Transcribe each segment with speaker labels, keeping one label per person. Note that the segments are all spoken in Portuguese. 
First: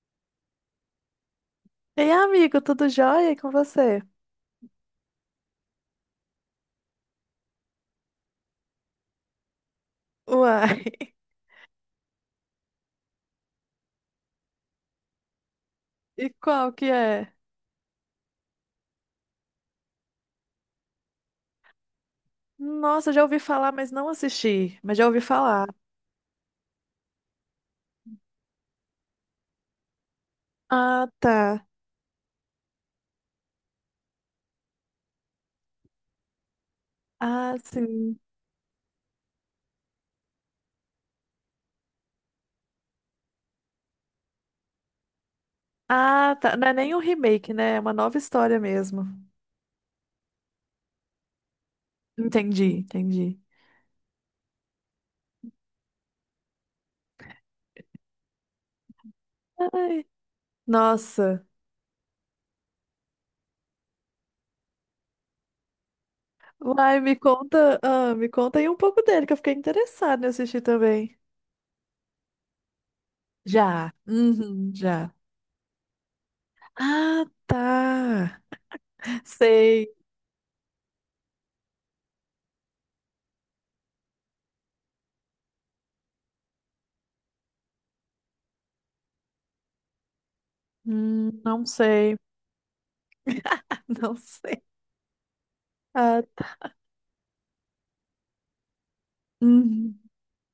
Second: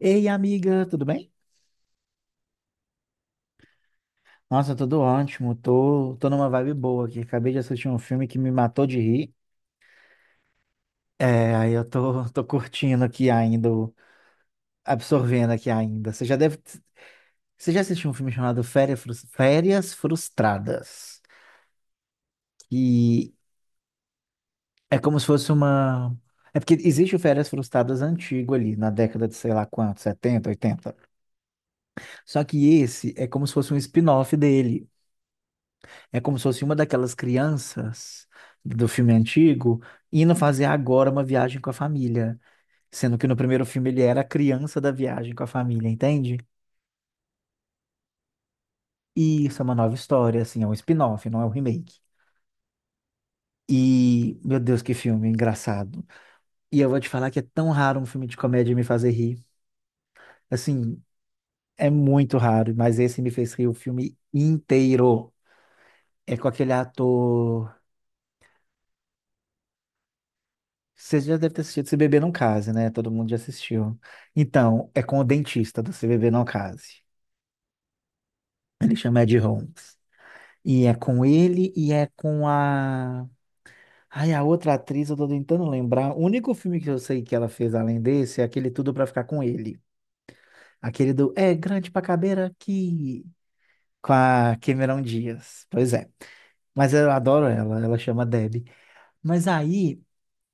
Speaker 1: Ei, amiga, tudo bem?
Speaker 2: Ei, amigo, tudo jóia. E com você?
Speaker 1: Nossa, tudo ótimo. Tô numa vibe boa aqui. Acabei de assistir um filme que me matou de rir.
Speaker 2: Uai,
Speaker 1: É, aí eu tô, tô curtindo aqui ainda, absorvendo aqui ainda.
Speaker 2: e qual que é?
Speaker 1: Você já assistiu um filme chamado Férias, Férias Frustradas?
Speaker 2: Nossa, já
Speaker 1: E
Speaker 2: ouvi falar, mas não assisti.
Speaker 1: é
Speaker 2: Mas já
Speaker 1: como
Speaker 2: ouvi
Speaker 1: se fosse
Speaker 2: falar.
Speaker 1: uma. É porque existe o Férias Frustradas antigo ali, na década de sei lá quanto, 70, 80.
Speaker 2: Ah, tá.
Speaker 1: Só que esse é como se fosse um spin-off dele. É como se fosse uma daquelas
Speaker 2: Ah, sim.
Speaker 1: crianças do filme antigo indo fazer agora uma viagem com a família, sendo que no primeiro filme ele era a criança da viagem com a família,
Speaker 2: Ah,
Speaker 1: entende?
Speaker 2: tá. Não é nem um remake, né? É uma nova história mesmo.
Speaker 1: E isso é uma nova história, assim, é um spin-off, não é um remake.
Speaker 2: Entendi, entendi.
Speaker 1: E, meu Deus, que filme engraçado. E eu vou te falar que é tão raro um filme de comédia me fazer rir.
Speaker 2: Ai,
Speaker 1: Assim,
Speaker 2: nossa.
Speaker 1: é muito raro, mas esse me fez rir o filme inteiro. É com aquele
Speaker 2: Uai, me
Speaker 1: ator.
Speaker 2: conta, me conta aí um pouco dele, que eu fiquei interessada em assistir também.
Speaker 1: Você já deve ter assistido Se Beber Não Case, né? Todo mundo já
Speaker 2: Já.
Speaker 1: assistiu.
Speaker 2: Uhum,
Speaker 1: Então, é
Speaker 2: já.
Speaker 1: com o dentista do Se Beber Não Case.
Speaker 2: Ah, tá.
Speaker 1: Ele chama Ed
Speaker 2: Sei.
Speaker 1: Holmes. E é com ele e é com a. Ai, a outra atriz, eu tô tentando lembrar. O único filme que eu sei que ela fez além desse é aquele Tudo Pra Ficar Com Ele. Aquele do É
Speaker 2: Não
Speaker 1: Grande Pra
Speaker 2: sei.
Speaker 1: Caber Aqui. Com
Speaker 2: Não
Speaker 1: a
Speaker 2: sei.
Speaker 1: Cameron Diaz. Pois é.
Speaker 2: Ah.
Speaker 1: Mas eu adoro ela, ela chama Debbie. Mas
Speaker 2: Uhum.
Speaker 1: aí.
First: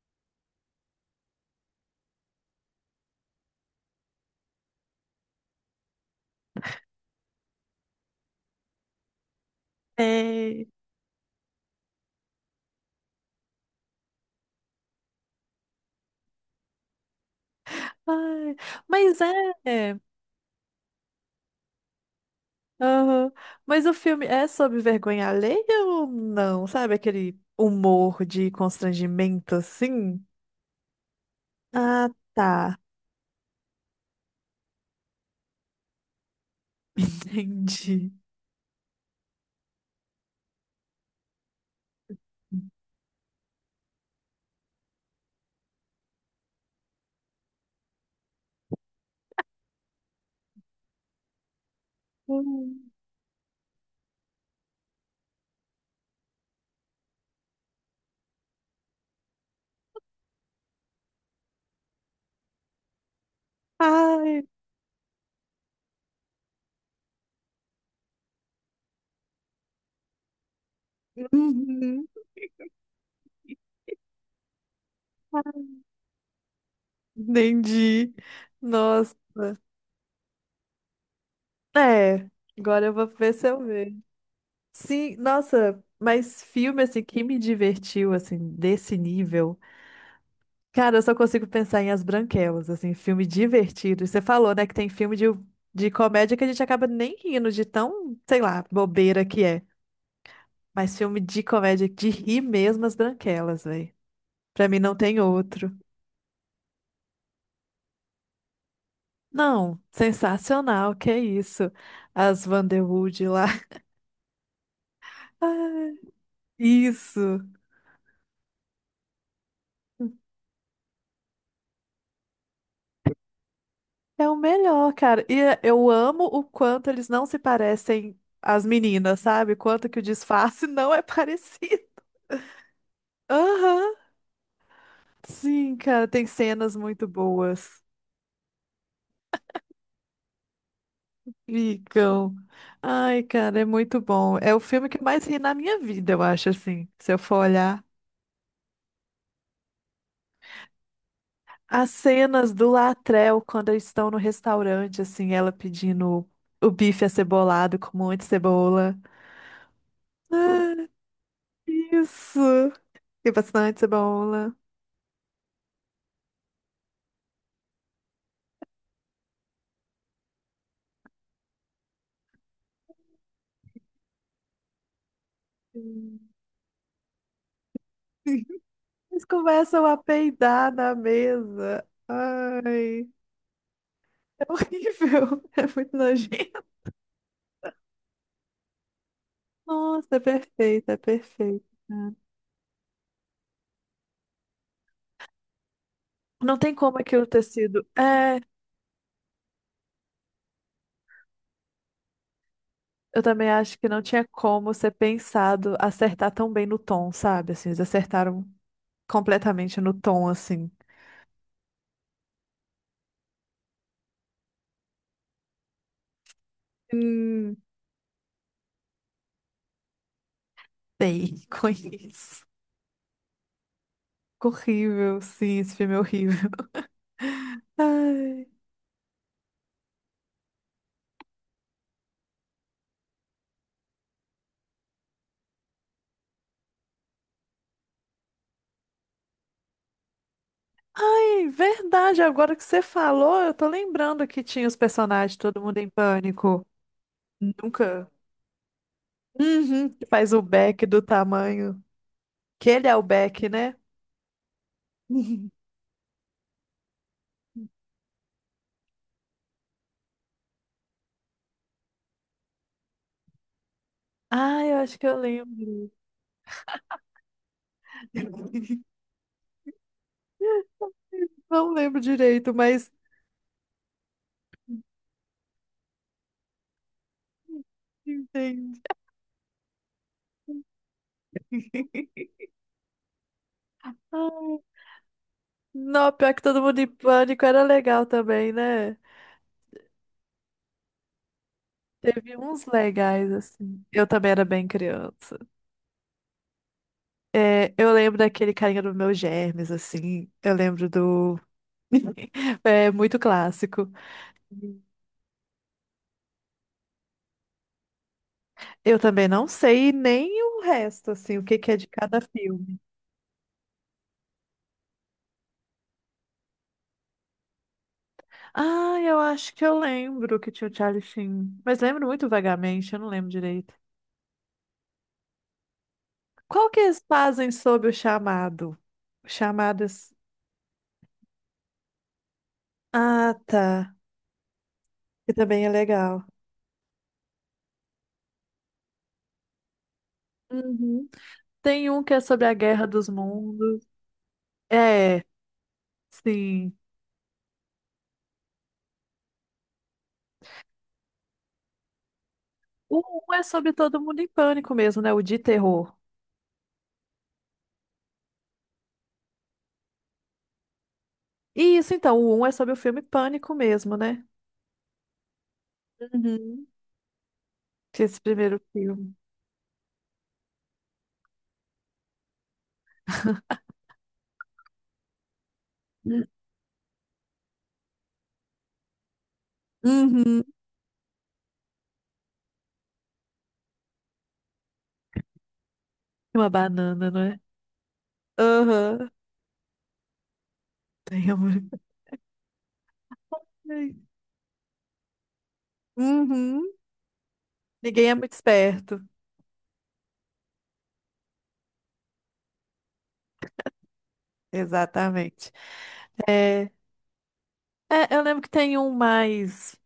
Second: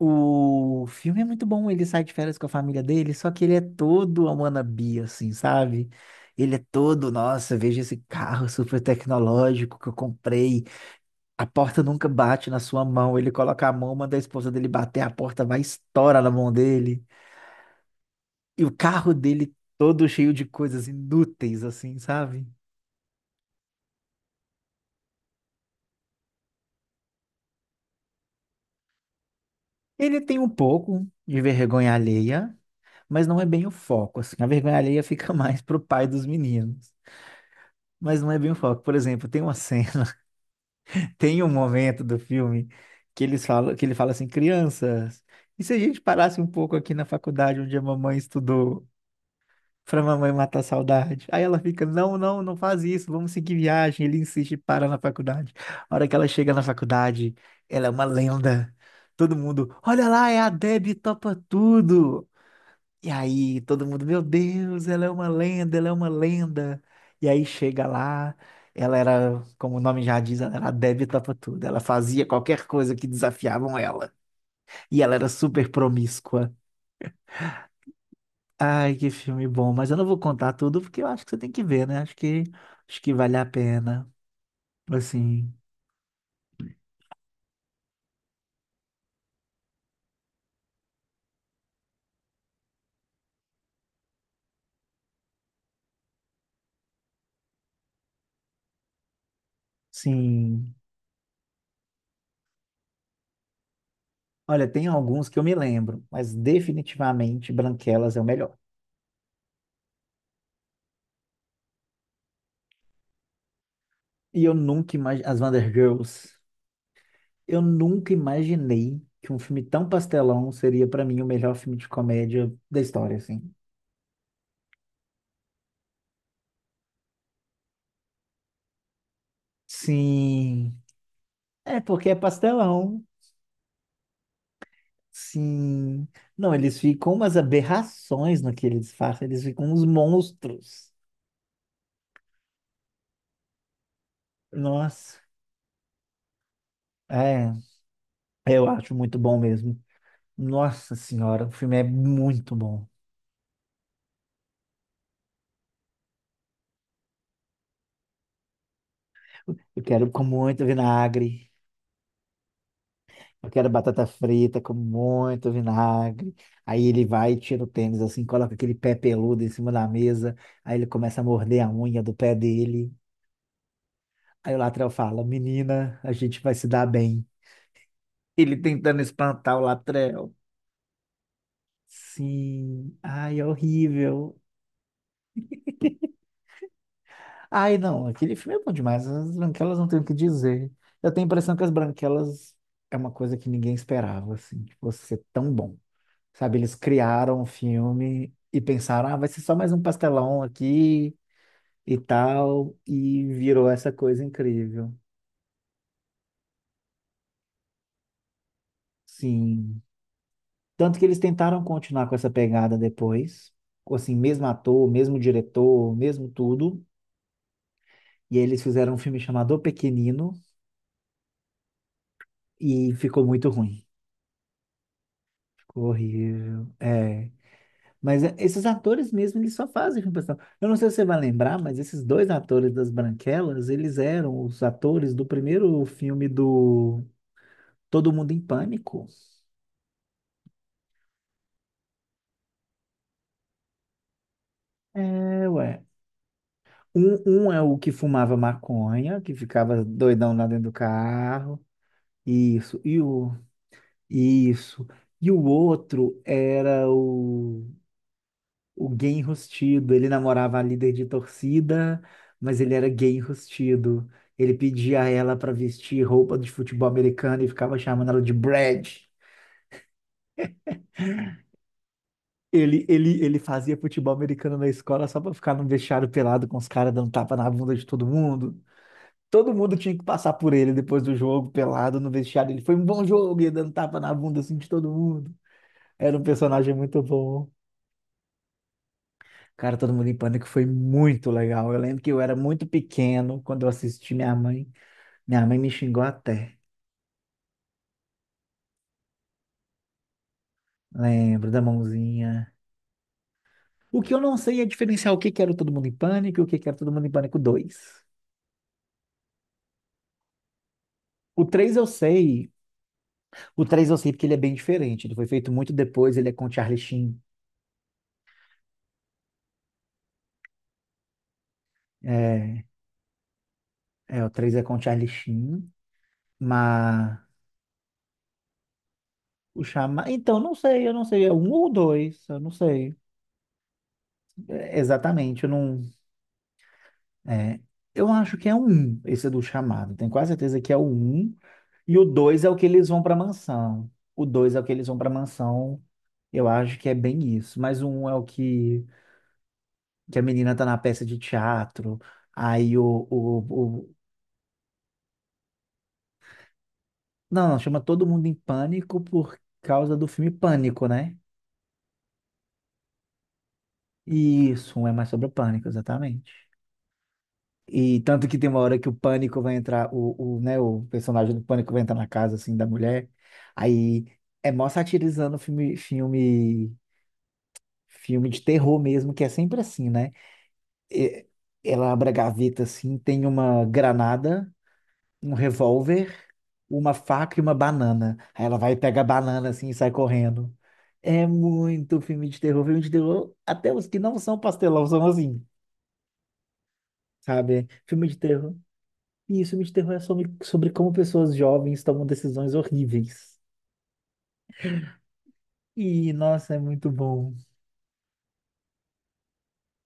Speaker 1: O filme é muito bom, ele sai de férias com a família dele, só que ele é todo a wannabe, assim, sabe? Ele é todo, nossa, veja esse carro super tecnológico que eu comprei.
Speaker 2: É.
Speaker 1: A porta nunca bate na sua mão. Ele coloca a mão, manda a esposa dele bater, a porta vai e estoura na mão dele.
Speaker 2: Ai,
Speaker 1: E o carro
Speaker 2: mas é.
Speaker 1: dele
Speaker 2: É,
Speaker 1: todo cheio de coisas inúteis, assim, sabe?
Speaker 2: aham. Mas o filme é sobre vergonha alheia ou não? Sabe aquele humor de constrangimento
Speaker 1: Ele
Speaker 2: assim?
Speaker 1: tem um pouco de vergonha
Speaker 2: Ah,
Speaker 1: alheia,
Speaker 2: tá.
Speaker 1: mas não é bem o foco, assim. A vergonha alheia fica mais pro pai dos meninos.
Speaker 2: Entendi.
Speaker 1: Mas não é bem o foco. Por exemplo, tem uma cena. Tem um momento do filme que eles falam, que ele fala assim: crianças, e se a gente parasse um pouco aqui na faculdade onde a mamãe estudou, pra mamãe matar a saudade? Aí ela fica, não, não, não faz
Speaker 2: Hum.
Speaker 1: isso, vamos seguir viagem. Ele insiste e para na faculdade. A hora que ela chega na faculdade, ela é uma lenda. Todo mundo, olha lá, é a Debbie, topa tudo. E aí todo mundo, meu
Speaker 2: Ai,
Speaker 1: Deus, ela é uma lenda, ela é uma lenda. E aí chega lá, ela era, como o nome já diz, ela era adepta pra tudo. Ela
Speaker 2: uhum.
Speaker 1: fazia qualquer coisa que desafiavam ela. E ela era super promíscua.
Speaker 2: Entendi.
Speaker 1: Ai, que
Speaker 2: Nossa.
Speaker 1: filme bom, mas eu não vou contar tudo porque eu acho que você tem que ver, né? Acho
Speaker 2: É,
Speaker 1: que
Speaker 2: agora eu
Speaker 1: acho
Speaker 2: vou
Speaker 1: que
Speaker 2: ver
Speaker 1: vale a
Speaker 2: se eu vejo.
Speaker 1: pena.
Speaker 2: Sim,
Speaker 1: Assim,
Speaker 2: nossa, mas filme assim que me divertiu assim desse nível. Cara, eu só consigo pensar em As Branquelas, assim, filme divertido. E você falou, né, que tem filme de comédia que a gente acaba nem rindo de tão, sei lá, bobeira que é.
Speaker 1: sim.
Speaker 2: Mas filme de comédia de rir mesmo, As Branquelas, velho.
Speaker 1: Olha,
Speaker 2: Pra mim
Speaker 1: tem
Speaker 2: não tem
Speaker 1: alguns que eu me
Speaker 2: outro.
Speaker 1: lembro, mas definitivamente Branquelas é o melhor.
Speaker 2: Não, sensacional, que é isso. As Vanderwood lá.
Speaker 1: E eu nunca imaginei as Wonder
Speaker 2: Ah,
Speaker 1: Girls.
Speaker 2: isso.
Speaker 1: Eu nunca imaginei que um filme tão pastelão seria pra mim o melhor filme de comédia da história, assim.
Speaker 2: É o melhor, cara. E eu amo o quanto eles não se parecem às meninas, sabe? Quanto que o disfarce
Speaker 1: Sim,
Speaker 2: não é
Speaker 1: é
Speaker 2: parecido.
Speaker 1: porque é pastelão.
Speaker 2: Aham. Sim, cara,
Speaker 1: Sim.
Speaker 2: tem
Speaker 1: Não,
Speaker 2: cenas
Speaker 1: eles
Speaker 2: muito
Speaker 1: ficam umas
Speaker 2: boas.
Speaker 1: aberrações no que eles fazem, eles ficam uns monstros.
Speaker 2: Ficam. Ai, cara, é muito bom. É o filme que eu
Speaker 1: Nossa,
Speaker 2: mais ri na minha vida, eu acho, assim, se eu for
Speaker 1: é,
Speaker 2: olhar.
Speaker 1: eu acho muito bom mesmo. Nossa senhora, o filme é
Speaker 2: As cenas
Speaker 1: muito
Speaker 2: do
Speaker 1: bom.
Speaker 2: Latrell quando eles estão no restaurante, assim, ela pedindo o bife acebolado com um monte de cebola.
Speaker 1: Eu quero com muito
Speaker 2: Ah,
Speaker 1: vinagre.
Speaker 2: isso! E
Speaker 1: Eu quero
Speaker 2: bastante
Speaker 1: batata
Speaker 2: cebola.
Speaker 1: frita com muito vinagre. Aí ele vai, e tira o tênis assim, coloca aquele pé peludo em cima da mesa. Aí ele começa a morder a unha do pé dele. Aí o Latrell fala: Menina, a
Speaker 2: Sim.
Speaker 1: gente vai se dar bem. Ele tentando
Speaker 2: Eles
Speaker 1: espantar o
Speaker 2: começam a
Speaker 1: Latrell.
Speaker 2: peidar na mesa.
Speaker 1: Sim,
Speaker 2: Ai,
Speaker 1: ai, é horrível.
Speaker 2: é horrível. É muito nojento.
Speaker 1: Ai, não, aquele filme é bom demais. As branquelas não tem o que
Speaker 2: Nossa, é
Speaker 1: dizer.
Speaker 2: perfeito, é
Speaker 1: Eu tenho a impressão que
Speaker 2: perfeito,
Speaker 1: as
Speaker 2: cara.
Speaker 1: branquelas é uma coisa que ninguém esperava, assim, de você ser tão bom.
Speaker 2: Não
Speaker 1: Sabe,
Speaker 2: tem
Speaker 1: eles
Speaker 2: como aquilo
Speaker 1: criaram
Speaker 2: ter
Speaker 1: o
Speaker 2: sido.
Speaker 1: filme
Speaker 2: É,
Speaker 1: e pensaram, ah, vai ser só mais um pastelão aqui e tal,
Speaker 2: eu
Speaker 1: e
Speaker 2: também
Speaker 1: virou
Speaker 2: acho que
Speaker 1: essa
Speaker 2: não
Speaker 1: coisa
Speaker 2: tinha como ser
Speaker 1: incrível.
Speaker 2: pensado acertar tão bem no tom, sabe? Assim, eles acertaram
Speaker 1: Sim.
Speaker 2: completamente no tom, assim.
Speaker 1: Tanto que eles tentaram continuar com essa pegada depois, com, assim, mesmo ator, mesmo diretor, mesmo tudo,
Speaker 2: Hum,
Speaker 1: e aí eles fizeram um filme chamado O Pequenino
Speaker 2: sei, conheço.
Speaker 1: e ficou muito ruim.
Speaker 2: Horrível, sim, esse
Speaker 1: Ficou
Speaker 2: filme é horrível.
Speaker 1: horrível. É. Mas é,
Speaker 2: Ai.
Speaker 1: esses atores mesmo, eles só fazem filme pessoal. Eu não sei se você vai lembrar, mas esses dois atores das Branquelas, eles eram os atores do primeiro filme do Todo Mundo em Pânico.
Speaker 2: Ai, verdade, agora que você falou, eu tô lembrando que tinha os personagens,
Speaker 1: É,
Speaker 2: todo mundo
Speaker 1: ué.
Speaker 2: em pânico.
Speaker 1: Um é o que
Speaker 2: Nunca.
Speaker 1: fumava maconha, que ficava
Speaker 2: Uhum, que faz
Speaker 1: doidão
Speaker 2: o
Speaker 1: lá dentro do
Speaker 2: Beck do
Speaker 1: carro.
Speaker 2: tamanho. Que
Speaker 1: Isso.
Speaker 2: ele é o Beck, né?
Speaker 1: Isso. E o outro era o gay enrustido. Ele namorava a líder de torcida, mas ele era gay enrustido. Ele
Speaker 2: Ah, eu acho
Speaker 1: pedia
Speaker 2: que
Speaker 1: a
Speaker 2: eu
Speaker 1: ela para
Speaker 2: lembro.
Speaker 1: vestir roupa de futebol americano e ficava chamando ela de Brad.
Speaker 2: Não lembro direito,
Speaker 1: Ele,
Speaker 2: mas
Speaker 1: ele, ele fazia futebol americano na escola só para ficar no vestiário pelado com os caras dando tapa na bunda de todo mundo.
Speaker 2: entendi.
Speaker 1: Todo mundo tinha que passar por ele depois do jogo, pelado no vestiário. Ele foi um bom jogo, ia dando tapa na bunda assim
Speaker 2: Ai,
Speaker 1: de todo mundo.
Speaker 2: não,
Speaker 1: Era um
Speaker 2: pior que todo
Speaker 1: personagem
Speaker 2: mundo em
Speaker 1: muito
Speaker 2: pânico
Speaker 1: bom.
Speaker 2: era legal também, né?
Speaker 1: Cara, Todo Mundo em Pânico foi muito legal. Eu lembro que eu era
Speaker 2: Teve
Speaker 1: muito
Speaker 2: uns legais,
Speaker 1: pequeno quando eu
Speaker 2: assim. Eu
Speaker 1: assisti
Speaker 2: também
Speaker 1: minha
Speaker 2: era bem
Speaker 1: mãe.
Speaker 2: criança.
Speaker 1: Minha mãe me xingou até.
Speaker 2: É, eu lembro daquele carinha do meu germes, assim. Eu lembro do.
Speaker 1: Lembro da mãozinha.
Speaker 2: É muito clássico.
Speaker 1: O que eu não sei é diferenciar o que que era o Todo Mundo em Pânico e o que que era o Todo Mundo em Pânico dois.
Speaker 2: Eu também não sei nem o resto, assim,
Speaker 1: O
Speaker 2: o que que
Speaker 1: 3
Speaker 2: é
Speaker 1: eu
Speaker 2: de cada
Speaker 1: sei.
Speaker 2: filme.
Speaker 1: O 3 eu sei porque ele é bem diferente. Ele foi feito muito depois, ele é com o Charlie Sheen.
Speaker 2: Ah, eu acho que eu lembro que tinha o Charlie Sheen. Mas lembro muito
Speaker 1: É,
Speaker 2: vagamente, eu não lembro direito.
Speaker 1: é, o 3 é com o Charlie Sheen,
Speaker 2: Qual que eles
Speaker 1: mas
Speaker 2: fazem sobre o chamado?
Speaker 1: o Chama...
Speaker 2: Chamadas.
Speaker 1: Então, não sei, eu não sei. É um ou dois, eu não sei.
Speaker 2: Ah, tá.
Speaker 1: É,
Speaker 2: Que
Speaker 1: exatamente, eu
Speaker 2: também é
Speaker 1: não...
Speaker 2: legal.
Speaker 1: É, eu acho que é o um, esse do chamado. Tenho quase certeza que é o
Speaker 2: Uhum.
Speaker 1: um.
Speaker 2: Tem
Speaker 1: E
Speaker 2: um
Speaker 1: o
Speaker 2: que é
Speaker 1: dois
Speaker 2: sobre
Speaker 1: é
Speaker 2: a
Speaker 1: o que
Speaker 2: Guerra
Speaker 1: eles vão
Speaker 2: dos
Speaker 1: para
Speaker 2: Mundos.
Speaker 1: mansão. O dois é o que eles vão para
Speaker 2: É,
Speaker 1: mansão. Eu
Speaker 2: sim.
Speaker 1: acho que é bem isso. Mas o um é o que, que a menina tá na peça de teatro. Aí
Speaker 2: O um é sobre
Speaker 1: o, o-
Speaker 2: todo mundo em pânico mesmo, né? O de terror.
Speaker 1: Não, não, chama todo mundo em pânico por causa do filme Pânico, né?
Speaker 2: E isso, então, o um é sobre o filme Pânico mesmo, né?
Speaker 1: Isso, um é mais sobre o pânico, exatamente.
Speaker 2: Uhum.
Speaker 1: E
Speaker 2: Que é esse
Speaker 1: tanto que tem uma
Speaker 2: primeiro
Speaker 1: hora que o
Speaker 2: filme.
Speaker 1: pânico vai entrar, né, o personagem do pânico vai entrar na casa, assim, da mulher. Aí é mó satirizando filme de terror mesmo, que é sempre assim, né?
Speaker 2: Uhum.
Speaker 1: E- ela abre a gaveta, assim, tem uma granada, um revólver,
Speaker 2: Uma
Speaker 1: uma
Speaker 2: banana, não
Speaker 1: faca
Speaker 2: é?
Speaker 1: e uma banana. Aí ela vai e pega a
Speaker 2: Aham.
Speaker 1: banana, assim, e sai correndo. É
Speaker 2: Tem amor.
Speaker 1: muito filme de terror, até os
Speaker 2: Ai,
Speaker 1: que não são pastelão são assim,
Speaker 2: uhum.
Speaker 1: sabe? Filme
Speaker 2: Ninguém é
Speaker 1: de
Speaker 2: muito
Speaker 1: terror.
Speaker 2: esperto.
Speaker 1: E isso me interroga sobre como pessoas jovens tomam decisões horríveis.
Speaker 2: Exatamente.
Speaker 1: E, nossa, é
Speaker 2: É,
Speaker 1: muito bom.
Speaker 2: é, eu lembro que tem um mais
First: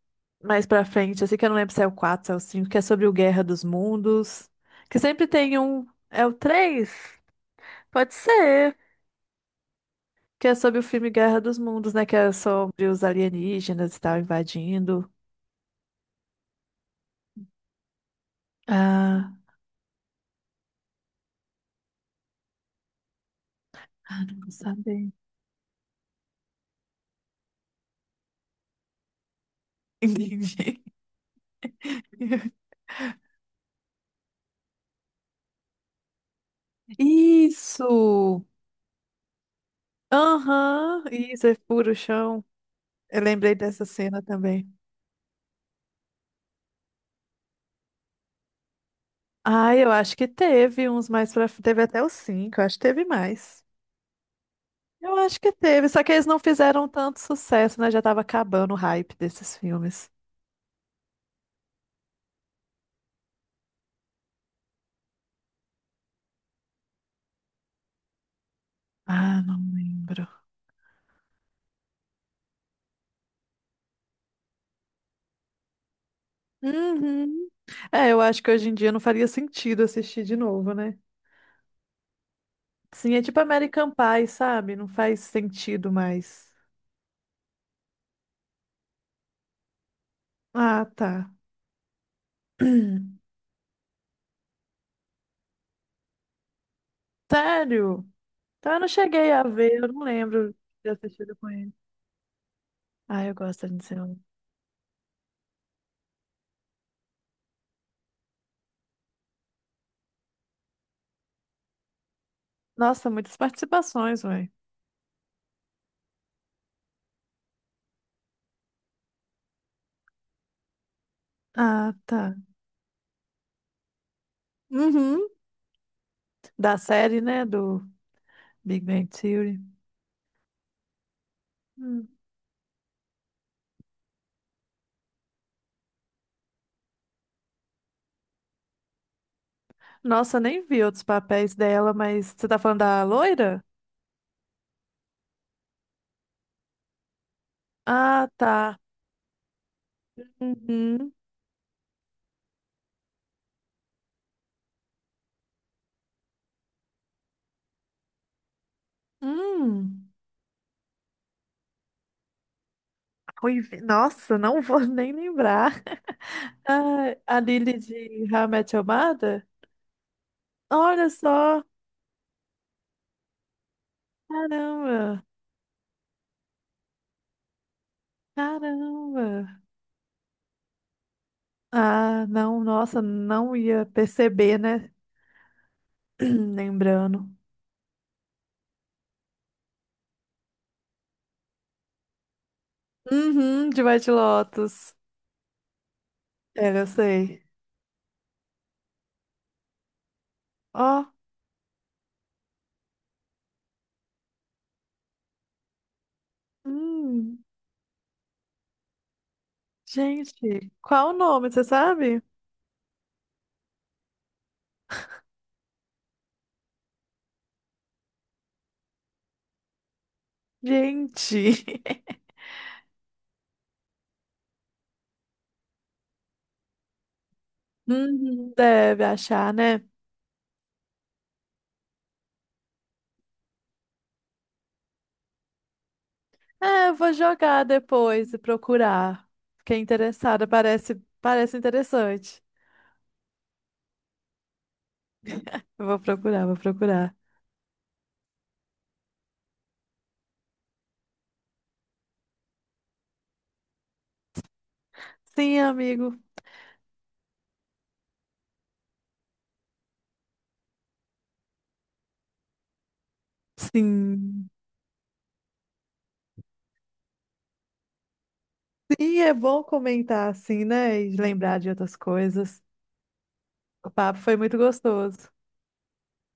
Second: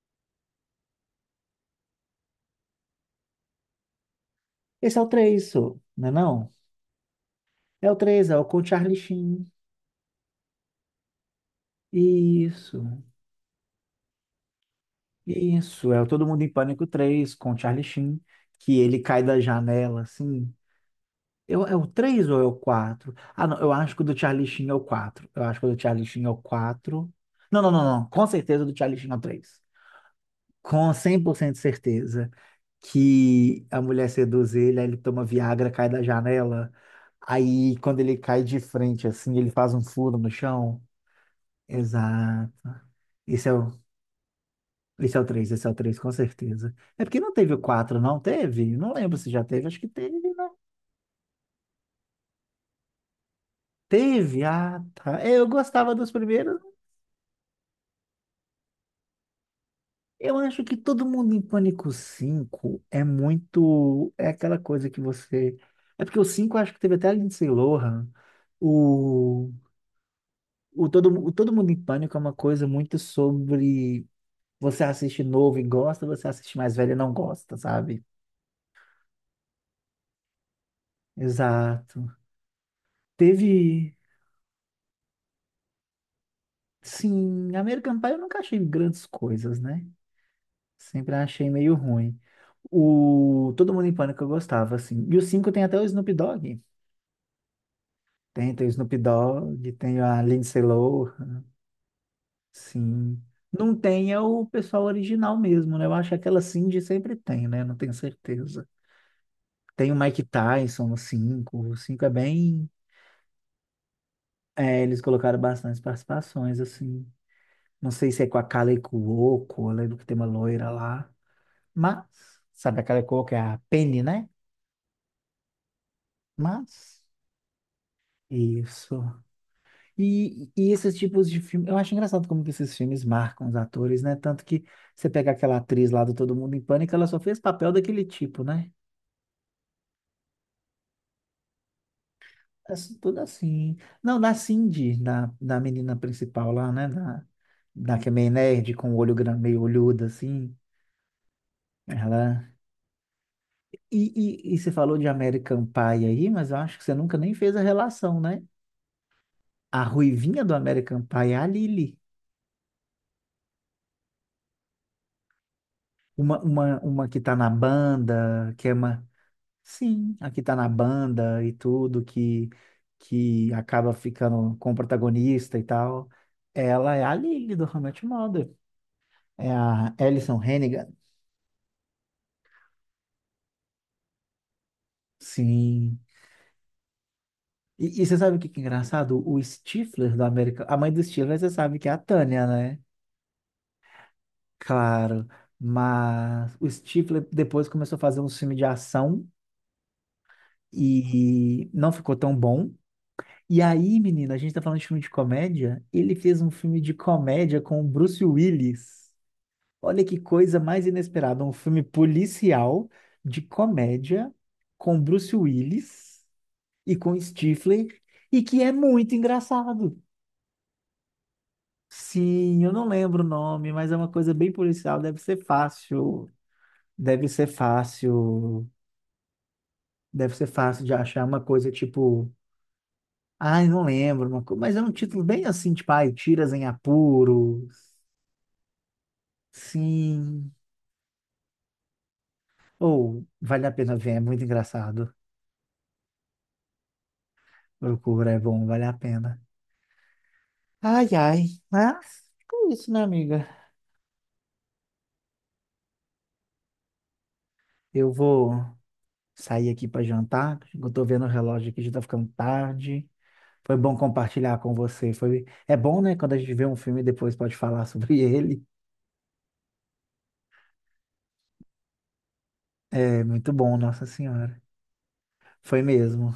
Speaker 2: mais pra frente, assim que eu não lembro se é o 4 se é o 5, que é sobre o Guerra dos Mundos.
Speaker 1: Esse
Speaker 2: Que
Speaker 1: é o
Speaker 2: sempre
Speaker 1: 3,
Speaker 2: tem
Speaker 1: sô,
Speaker 2: um.
Speaker 1: não é
Speaker 2: É o
Speaker 1: não?
Speaker 2: três.
Speaker 1: É o
Speaker 2: Pode
Speaker 1: 3, é o com
Speaker 2: ser.
Speaker 1: Charlie Sheen.
Speaker 2: Que é sobre o filme Guerra dos Mundos, né? Que é
Speaker 1: Isso,
Speaker 2: sobre os alienígenas e tal invadindo.
Speaker 1: isso. É o Todo Mundo em Pânico três com Charlie Sheen, que ele cai
Speaker 2: Ah,
Speaker 1: da janela, assim. Eu, é o três ou é o 4? Ah, não, eu acho que o do
Speaker 2: ah, não
Speaker 1: Charlie
Speaker 2: vou
Speaker 1: Sheen é o
Speaker 2: saber.
Speaker 1: quatro. Eu acho que o do Charlie Sheen é o 4. Não, não, não, não. Com certeza o do Charlie Sheen é o 3.
Speaker 2: Entendi.
Speaker 1: Com 100% de certeza que a mulher seduz ele, aí ele toma Viagra, cai da janela. Aí, quando ele cai
Speaker 2: Isso!
Speaker 1: de frente, assim, ele faz um furo no chão.
Speaker 2: Aham, isso é puro chão.
Speaker 1: Exato.
Speaker 2: Eu
Speaker 1: Esse é
Speaker 2: lembrei
Speaker 1: o,
Speaker 2: dessa cena também.
Speaker 1: esse é o 3 com certeza. É porque não teve o 4 não teve? Não lembro se já teve,
Speaker 2: Ah,
Speaker 1: acho que
Speaker 2: eu acho
Speaker 1: teve,
Speaker 2: que
Speaker 1: não.
Speaker 2: teve uns mais pra. Teve até os cinco, eu acho que teve mais.
Speaker 1: Teve, ah,
Speaker 2: Eu
Speaker 1: tá. É,
Speaker 2: acho
Speaker 1: eu
Speaker 2: que teve,
Speaker 1: gostava
Speaker 2: só
Speaker 1: dos
Speaker 2: que eles não
Speaker 1: primeiros.
Speaker 2: fizeram tanto sucesso, né? Já tava acabando o hype desses filmes.
Speaker 1: Eu acho que Todo Mundo em Pânico cinco é muito. É aquela coisa que você. É porque o 5 eu acho que teve até a Lindsay Lohan.
Speaker 2: Ah,
Speaker 1: O,
Speaker 2: não lembro.
Speaker 1: o Todo Mundo em Pânico é uma coisa muito sobre você assiste novo e gosta, você assiste mais velho e não
Speaker 2: Uhum.
Speaker 1: gosta, sabe?
Speaker 2: É, eu acho que hoje em dia não faria sentido assistir de novo, né?
Speaker 1: Exato.
Speaker 2: Sim, é tipo American
Speaker 1: Teve.
Speaker 2: Pie, sabe? Não faz sentido mais.
Speaker 1: Sim, American Pie eu nunca achei grandes coisas, né?
Speaker 2: Ah,
Speaker 1: Sempre
Speaker 2: tá.
Speaker 1: achei meio ruim. O Todo Mundo em Pânico eu gostava, assim. E o 5 tem até o Snoop Dogg.
Speaker 2: Sério?
Speaker 1: Tem, tem o
Speaker 2: Então eu não
Speaker 1: Snoop
Speaker 2: cheguei a
Speaker 1: Dogg,
Speaker 2: ver, eu
Speaker 1: tem
Speaker 2: não
Speaker 1: a
Speaker 2: lembro de
Speaker 1: Lindsay
Speaker 2: ter assistido
Speaker 1: Lohan,
Speaker 2: com ele.
Speaker 1: sim.
Speaker 2: Ah, eu gosto
Speaker 1: Não
Speaker 2: de ser.
Speaker 1: tem é o pessoal original mesmo, né? Eu acho que aquela Cindy sempre tem, né? Não tenho certeza. Tem o Mike Tyson no cinco. O 5 é bem.
Speaker 2: Nossa, muitas participações, velho.
Speaker 1: É, eles colocaram bastante participações, assim. Não sei se é com a Kaley Cuoco, eu lembro que tem uma loira lá.
Speaker 2: Ah,
Speaker 1: Mas,
Speaker 2: tá.
Speaker 1: sabe a Kaley Cuoco é a Penny, né?
Speaker 2: Uhum. Da
Speaker 1: Mas,
Speaker 2: série, né? Do Big
Speaker 1: isso.
Speaker 2: Bang Theory.
Speaker 1: E, e, esses tipos de filme, eu acho
Speaker 2: Hum.
Speaker 1: engraçado como que esses filmes marcam os atores, né? Tanto que você pega aquela atriz lá do Todo Mundo em Pânico, ela só fez papel daquele tipo, né?
Speaker 2: Nossa, eu nem vi outros papéis dela, mas você tá
Speaker 1: É
Speaker 2: falando da
Speaker 1: tudo
Speaker 2: loira?
Speaker 1: assim. Não, na Cindy, na menina principal lá, né? Na que é
Speaker 2: Ah,
Speaker 1: meio nerd,
Speaker 2: tá.
Speaker 1: com o olho gran- meio olhudo, assim.
Speaker 2: Uhum.
Speaker 1: Ela... E você falou de American Pie aí, mas eu acho que você nunca nem fez a relação, né? A
Speaker 2: Hum.
Speaker 1: ruivinha do American Pie é a Lily.
Speaker 2: Ruivi- Nossa, não vou nem lembrar.
Speaker 1: Uma
Speaker 2: Ah,
Speaker 1: que tá
Speaker 2: a
Speaker 1: na
Speaker 2: Lily de How I
Speaker 1: banda, que é
Speaker 2: Met Your
Speaker 1: uma
Speaker 2: Mother?
Speaker 1: Sim, aqui tá na
Speaker 2: Olha
Speaker 1: banda e
Speaker 2: só.
Speaker 1: tudo que acaba ficando com o
Speaker 2: Caramba.
Speaker 1: protagonista e tal. Ela é a Lily do How I Met Your Mother.
Speaker 2: Caramba.
Speaker 1: É a Alison Hannigan.
Speaker 2: Ah, não, nossa, não ia perceber, né?
Speaker 1: Sim.
Speaker 2: Lembrando.
Speaker 1: E você sabe o que que é engraçado? O Stifler do América, a mãe do Stifler, você sabe que é a Tânia, né?
Speaker 2: Uhum, de White Lotus.
Speaker 1: Claro, mas o
Speaker 2: É, eu
Speaker 1: Stifler
Speaker 2: sei.
Speaker 1: depois começou a fazer um filme de ação
Speaker 2: Ó,
Speaker 1: e não ficou tão bom. E aí, menina, a gente tá falando de filme de comédia. Ele fez um filme de
Speaker 2: hum,
Speaker 1: comédia com o Bruce Willis. Olha que coisa
Speaker 2: gente,
Speaker 1: mais
Speaker 2: qual o
Speaker 1: inesperada.
Speaker 2: nome,
Speaker 1: Um
Speaker 2: você
Speaker 1: filme
Speaker 2: sabe?
Speaker 1: policial de comédia com Bruce Willis e com Stifler e que é muito engraçado.
Speaker 2: Gente,
Speaker 1: Sim, eu não lembro o nome, mas é uma coisa bem policial. Deve ser fácil. Deve ser
Speaker 2: uhum,
Speaker 1: fácil.
Speaker 2: deve achar, né?
Speaker 1: Deve ser fácil de achar uma coisa tipo. Ai, não lembro, mas é um título bem assim, tipo, ai, Tiras em
Speaker 2: É, eu vou jogar
Speaker 1: Apuros.
Speaker 2: depois e procurar. Fiquei interessada,
Speaker 1: Sim.
Speaker 2: parece, parece interessante.
Speaker 1: Ou vale a pena ver, é muito engraçado.
Speaker 2: Eu vou procurar, vou procurar.
Speaker 1: Procura, é bom, vale a pena. Ai, ai. Mas é isso, né, amiga?
Speaker 2: Sim, amigo.
Speaker 1: Eu vou sair aqui para jantar. Eu tô vendo o relógio aqui, já tá ficando tarde. Foi bom
Speaker 2: Sim.
Speaker 1: compartilhar com você. Foi... É bom, né? Quando a gente vê um filme e depois pode falar sobre ele.
Speaker 2: Sim, é bom comentar assim, né? E lembrar de outras coisas.
Speaker 1: É muito bom,
Speaker 2: O
Speaker 1: Nossa
Speaker 2: papo foi muito
Speaker 1: Senhora.
Speaker 2: gostoso.
Speaker 1: Foi mesmo.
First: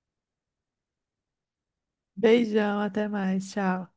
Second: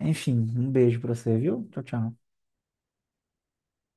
Speaker 1: Enfim, um beijo pra você, viu? Tchau, tchau.
Speaker 2: Beijão, até mais, tchau.